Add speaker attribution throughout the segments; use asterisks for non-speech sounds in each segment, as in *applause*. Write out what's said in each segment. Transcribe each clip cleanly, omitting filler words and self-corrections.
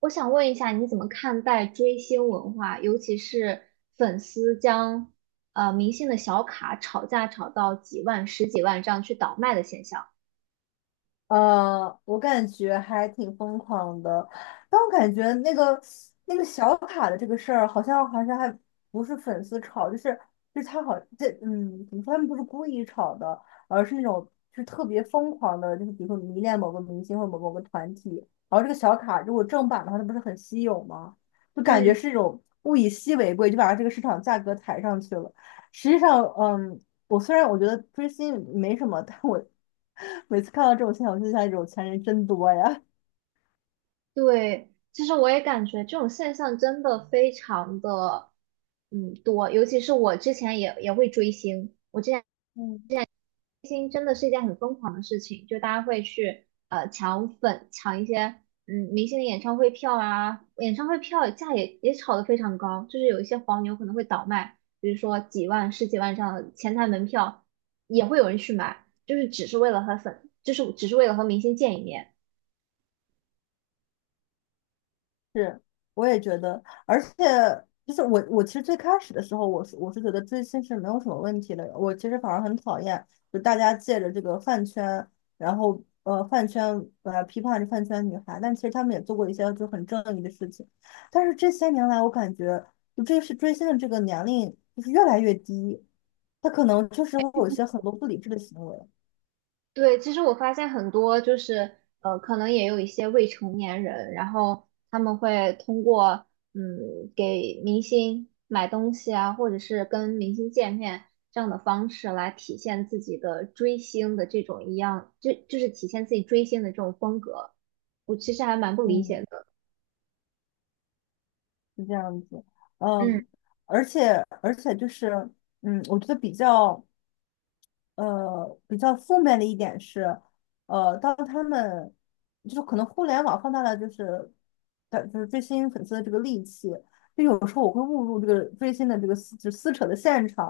Speaker 1: 我想问一下，你怎么看待追星文化，尤其是粉丝将明星的小卡炒价炒到几万、十几万这样去倒卖的现象？
Speaker 2: 我感觉还挺疯狂的，但我感觉那个小卡的这个事儿，好像还不是粉丝炒，就是他好这怎么说，他们不是故意炒的，而是那种就是特别疯狂的，就是比如说迷恋某个明星或某某个团体，然后这个小卡如果正版的话，它不是很稀有吗？就感觉
Speaker 1: 嗯，
Speaker 2: 是一种物以稀为贵，就把它这个市场价格抬上去了。实际上，嗯，虽然我觉得追星没什么，但我 *laughs* 每次看到这种现象，我就想，有钱人真多呀。
Speaker 1: 对，其实我也感觉这种现象真的非常的多，尤其是我之前也会追星，我之前。
Speaker 2: 嗯。
Speaker 1: 明星真的是一件很疯狂的事情，就大家会去抢粉，抢一些明星的演唱会票啊，演唱会票价也炒得非常高，就是有一些黄牛可能会倒卖，比如说几万、十几万这样的前台门票也会有人去买，就是只是为了和粉，就是只是为了和明星见一面。
Speaker 2: 是，我也觉得，而且就是我其实最开始的时候，我是觉得追星是没有什么问题的，我其实反而很讨厌，就大家借着这个饭圈，然后饭圈批判着饭圈女孩，但其实他们也做过一些就很正义的事情，但是这些年来，我感觉就这是追星的这个年龄就是越来越低，他可能确实会有一些很多不理智的行为。
Speaker 1: 对，其实我发现很多就是可能也有一些未成年人，然后他们会通过给明星买东西啊，或者是跟明星见面这样的方式来体现自己的追星的这种一样，就是体现自己追星的这种风格，我其实还蛮不理解
Speaker 2: 嗯，
Speaker 1: 的。
Speaker 2: 是这样子，
Speaker 1: 嗯。
Speaker 2: 嗯，而且而且就是嗯，我觉得比较。比较负面的一点是，当他们就是可能互联网放大了就是的就是追星粉丝的这个戾气，就有时候我会误入这个追星的这个撕扯的现场，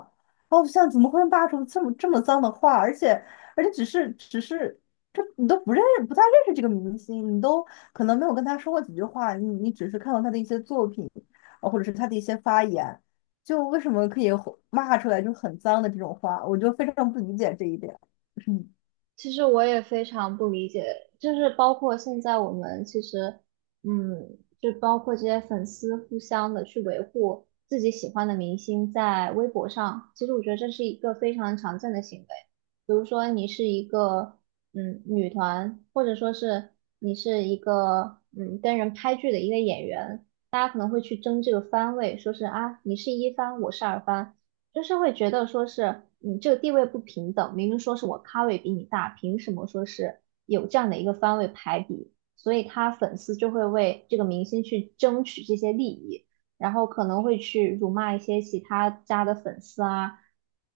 Speaker 2: 然后我想怎么会骂出这么脏的话，而且而且只是只是这你都不太认识这个明星，你都可能没有跟他说过几句话，你只是看过他的一些作品，或者是他的一些发言。就为什么可以吼骂出来就很脏的这种话，我就非常不理解这一点。嗯，
Speaker 1: 其实我也非常不理解，就是包括现在我们其实，嗯，就包括这些粉丝互相的去维护自己喜欢的明星在微博上，其实我觉得这是一个非常常见的行为。比如说你是一个女团，或者说是你是一个跟人拍剧的一个演员，大家可能会去争这个番位，说是啊你是一番，我是二番。就是会觉得说是你这个地位不平等，明明说是我咖位比你大，凭什么说是有这样的一个番位排比？所以他粉丝就会为这个明星去争取这些利益，然后可能会去辱骂一些其他家的粉丝啊，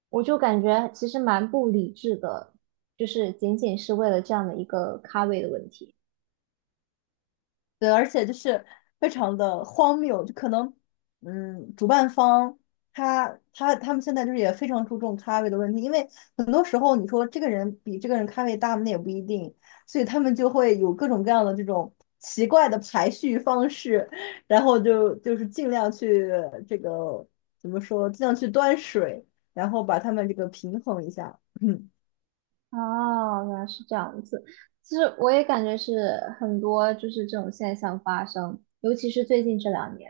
Speaker 1: 我就感觉其实蛮不理智的，就是仅仅是为了这样的一个咖位的问题。
Speaker 2: 对，而且就是非常的荒谬，就可能，嗯，主办方他们现在就是也非常注重咖位的问题，因为很多时候你说这个人比这个人咖位大，那也不一定，所以他们就会有各种各样的这种奇怪的排序方式，然后就是尽量去这个怎么说，尽量去端水，然后把他们这个平衡一下。*laughs* *clears throat*
Speaker 1: 哦，原来是这样子。其实我也感觉是很多就是这种现象发生，尤其是最近这两年，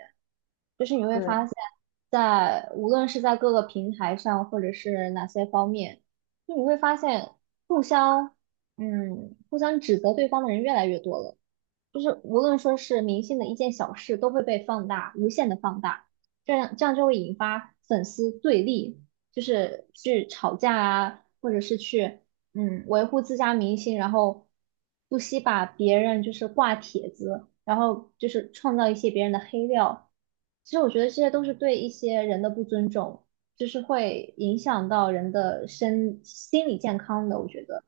Speaker 1: 就是你会
Speaker 2: 对，
Speaker 1: 发现在，无论是在各个平台上，或者是哪些方面，就你会发现互相互相指责对方的人越来越多了。就是无论说是明星的一件小事，都会被放大，无限的放大，这样就会引发粉丝对立，就是去吵架啊，或者是去维护自家明星，然后不惜把别人就是挂帖子，然后就是创造一些别人的黑料。其实我觉得这些都是对一些人的不尊重，就是会影响到人的身心理健康的，我觉得。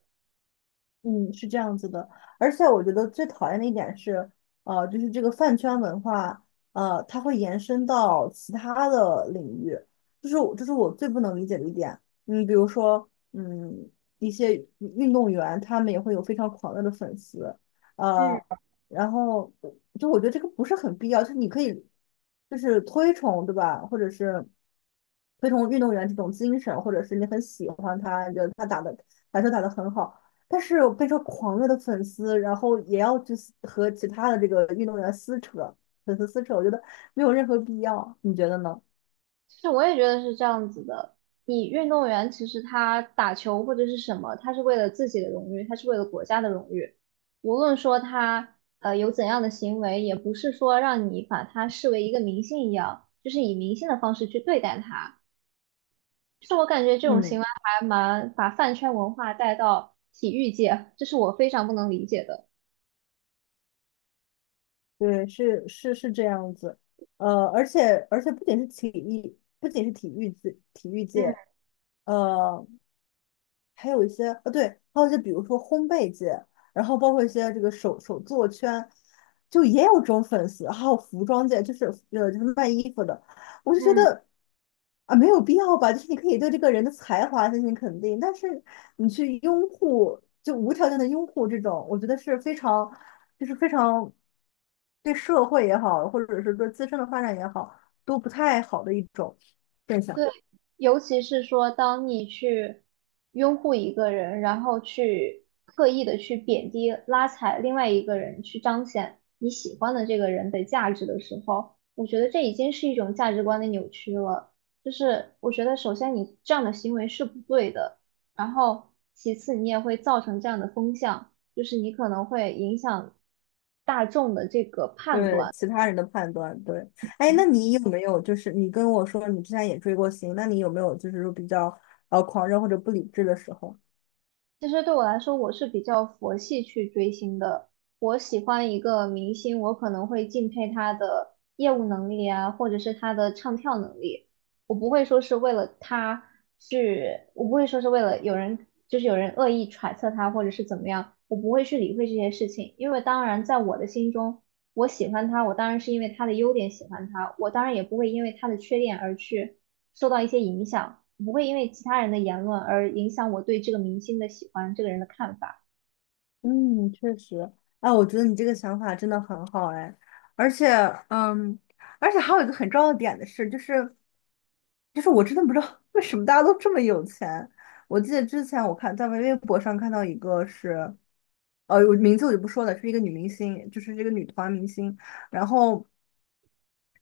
Speaker 2: 嗯，是这样子的，而且我觉得最讨厌的一点是，就是这个饭圈文化，它会延伸到其他的领域，这是我最不能理解的一点。嗯，比如说，嗯，一些运动员他们也会有非常狂热的粉丝，呃，
Speaker 1: 嗯，
Speaker 2: 然后就我觉得这个不是很必要，就是你可以就是推崇，对吧？或者是推崇运动员这种精神，或者是你很喜欢他，你觉得他打的篮球打得很好。但是我变成狂热的粉丝，然后也要去撕和其他的这个运动员撕扯，粉丝撕扯，我觉得没有任何必要，你觉得呢？
Speaker 1: 其实我也觉得是这样子的。你运动员其实他打球或者是什么，他是为了自己的荣誉，他是为了国家的荣誉。无论说他有怎样的行为，也不是说让你把他视为一个明星一样，就是以明星的方式去对待他。就是我感觉这种行为
Speaker 2: 嗯，
Speaker 1: 还蛮把饭圈文化带到体育界，这是我非常不能理解的。
Speaker 2: 对，是这样子，而且不仅是体育，不仅是体育界体育
Speaker 1: 嗯，
Speaker 2: 界，呃，还有一些对，还有一些比如说烘焙界，然后包括一些这个手作圈，就也有这种粉丝，还有服装界，就是就是卖衣服的，我就觉
Speaker 1: 嗯，
Speaker 2: 得啊没有必要吧，就是你可以对这个人的才华进行肯定，但是你去拥护，就无条件的拥护这种，我觉得是非常对社会也好，或者是对自身的发展也好，都不太好的一种现象。
Speaker 1: 对，尤其是说，当你去拥护一个人，然后去刻意的去贬低、拉踩另外一个人，去彰显你喜欢的这个人的价值的时候，我觉得这已经是一种价值观的扭曲了。就是我觉得，首先你这样的行为是不对的，然后其次你也会造成这样的风向，就是你可能会影响大众的这个判
Speaker 2: 对
Speaker 1: 断。
Speaker 2: 其他人的判断，对，哎，那你有没有就是你跟我说你之前也追过星，那你有没有就是说比较狂热或者不理智的时候？
Speaker 1: 其实对我来说，我是比较佛系去追星的。我喜欢一个明星，我可能会敬佩他的业务能力啊，或者是他的唱跳能力。我不会说是为了他去，我不会说是为了有人，就是有人恶意揣测他或者是怎么样，我不会去理会这些事情。因为当然，在我的心中，我喜欢他，我当然是因为他的优点喜欢他，我当然也不会因为他的缺点而去。受到一些影响，不会因为其他人的言论而影响我对这个明星的喜欢，这个人的看法。
Speaker 2: 嗯，确实，哎，我觉得你这个想法真的很好，哎，而且，嗯，而且还有一个很重要的点的是，就是，就是我真的不知道 *laughs* 为什么大家都这么有钱。我记得之前我看在微博上看到一个是，我名字我就不说了，是一个女明星，就是这个女团明星，然后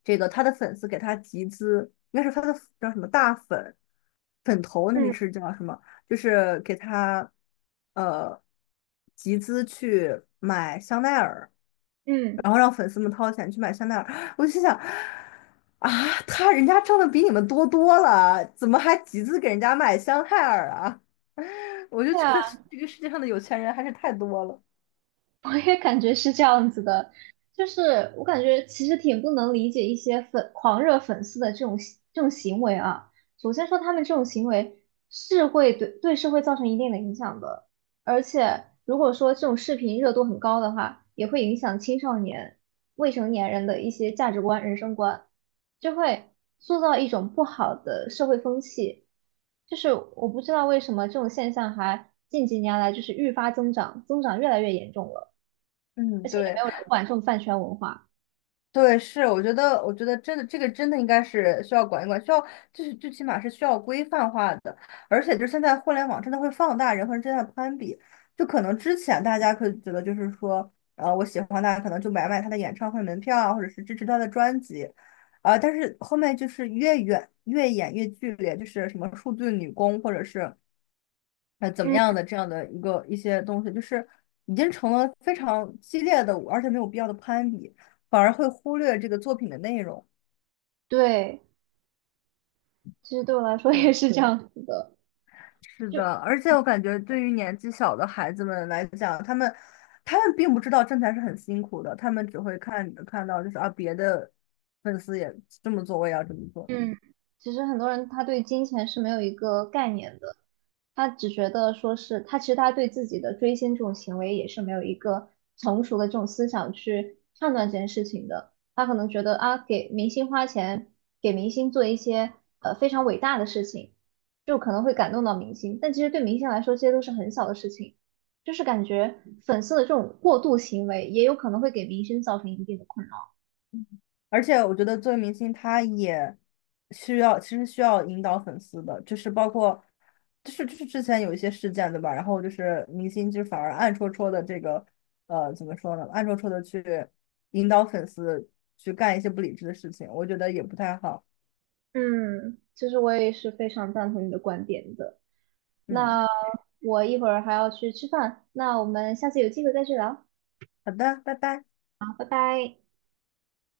Speaker 2: 这个她的粉丝给她集资，应该是她的叫什么大粉粉头，那个
Speaker 1: 嗯
Speaker 2: 是叫什么？就是给他呃集资去买香奈儿，
Speaker 1: 嗯，
Speaker 2: 然后让粉丝们掏钱去买香奈儿。*gasps* 我就心想，啊，他人家挣的比你们多了，怎么还集资给人家买香奈儿啊？*laughs* 我就
Speaker 1: 对
Speaker 2: 觉
Speaker 1: 啊。
Speaker 2: 得这个世界上的有钱人还是太多了。
Speaker 1: 我也感觉是这样子的，就是我感觉其实挺不能理解一些粉狂热粉丝的这种行为啊。首先说他们这种行为是会对社会造成一定的影响的，而且如果说这种视频热度很高的话，也会影响青少年、未成年人的一些价值观、人生观，就会塑造一种不好的社会风气。就是我不知道为什么这种现象还近几年来就是愈发增长，增长越来越严重了。而
Speaker 2: 嗯，
Speaker 1: 且也没
Speaker 2: 对。
Speaker 1: 有人管这种饭圈文化。
Speaker 2: 对，是，我觉得真的，这个真的应该是需要管一管，需要就是最起码是需要规范化的，而且就是现在互联网真的会放大人和人之间的攀比，就可能之前大家可以觉得就是说，我喜欢他，可能就买他的演唱会门票啊，或者是支持他的专辑，啊、但是后面就是越远越演越剧烈，就是什么数字女工，或者是怎么
Speaker 1: 嗯，
Speaker 2: 样的这样的一个一些东西，就是已经成了非常激烈的，而且没有必要的攀比，反而会忽略这个作品的内容。
Speaker 1: 对，其实对我来说也
Speaker 2: 对，
Speaker 1: 是这样子的，
Speaker 2: 是
Speaker 1: 就
Speaker 2: 的，而且我感觉对于年纪小的孩子们来讲，他们并不知道挣钱是很辛苦的，他们只会看到就是啊别的粉丝也这么做，我也要这么做。
Speaker 1: 嗯其实很多人他对金钱是没有一个概念的，他只觉得说是他其实他对自己的追星这种行为也是没有一个成熟的这种思想去判断这件事情的。他可能觉得啊，给明星花钱，给明星做一些非常伟大的事情，就可能会感动到明星，但其实对明星来说，这些都是很小的事情。就是感觉粉丝的这种过度行为，也有可能会给明星造成一定的困扰。
Speaker 2: 而且我觉得作为明星，他也需要，其实需要引导粉丝的，就是包括，就是之前有一些事件，对吧？然后就是明星就反而暗戳戳的这个，呃，怎么说呢？暗戳戳的去引导粉丝去干一些不理智的事情，我觉得也不太好。
Speaker 1: 嗯，其实我也是非常赞同你的观点的。
Speaker 2: 嗯，
Speaker 1: 那我一会儿还要去吃饭，那我们下次有机会再去聊，好，
Speaker 2: 好的，拜拜。
Speaker 1: 拜拜。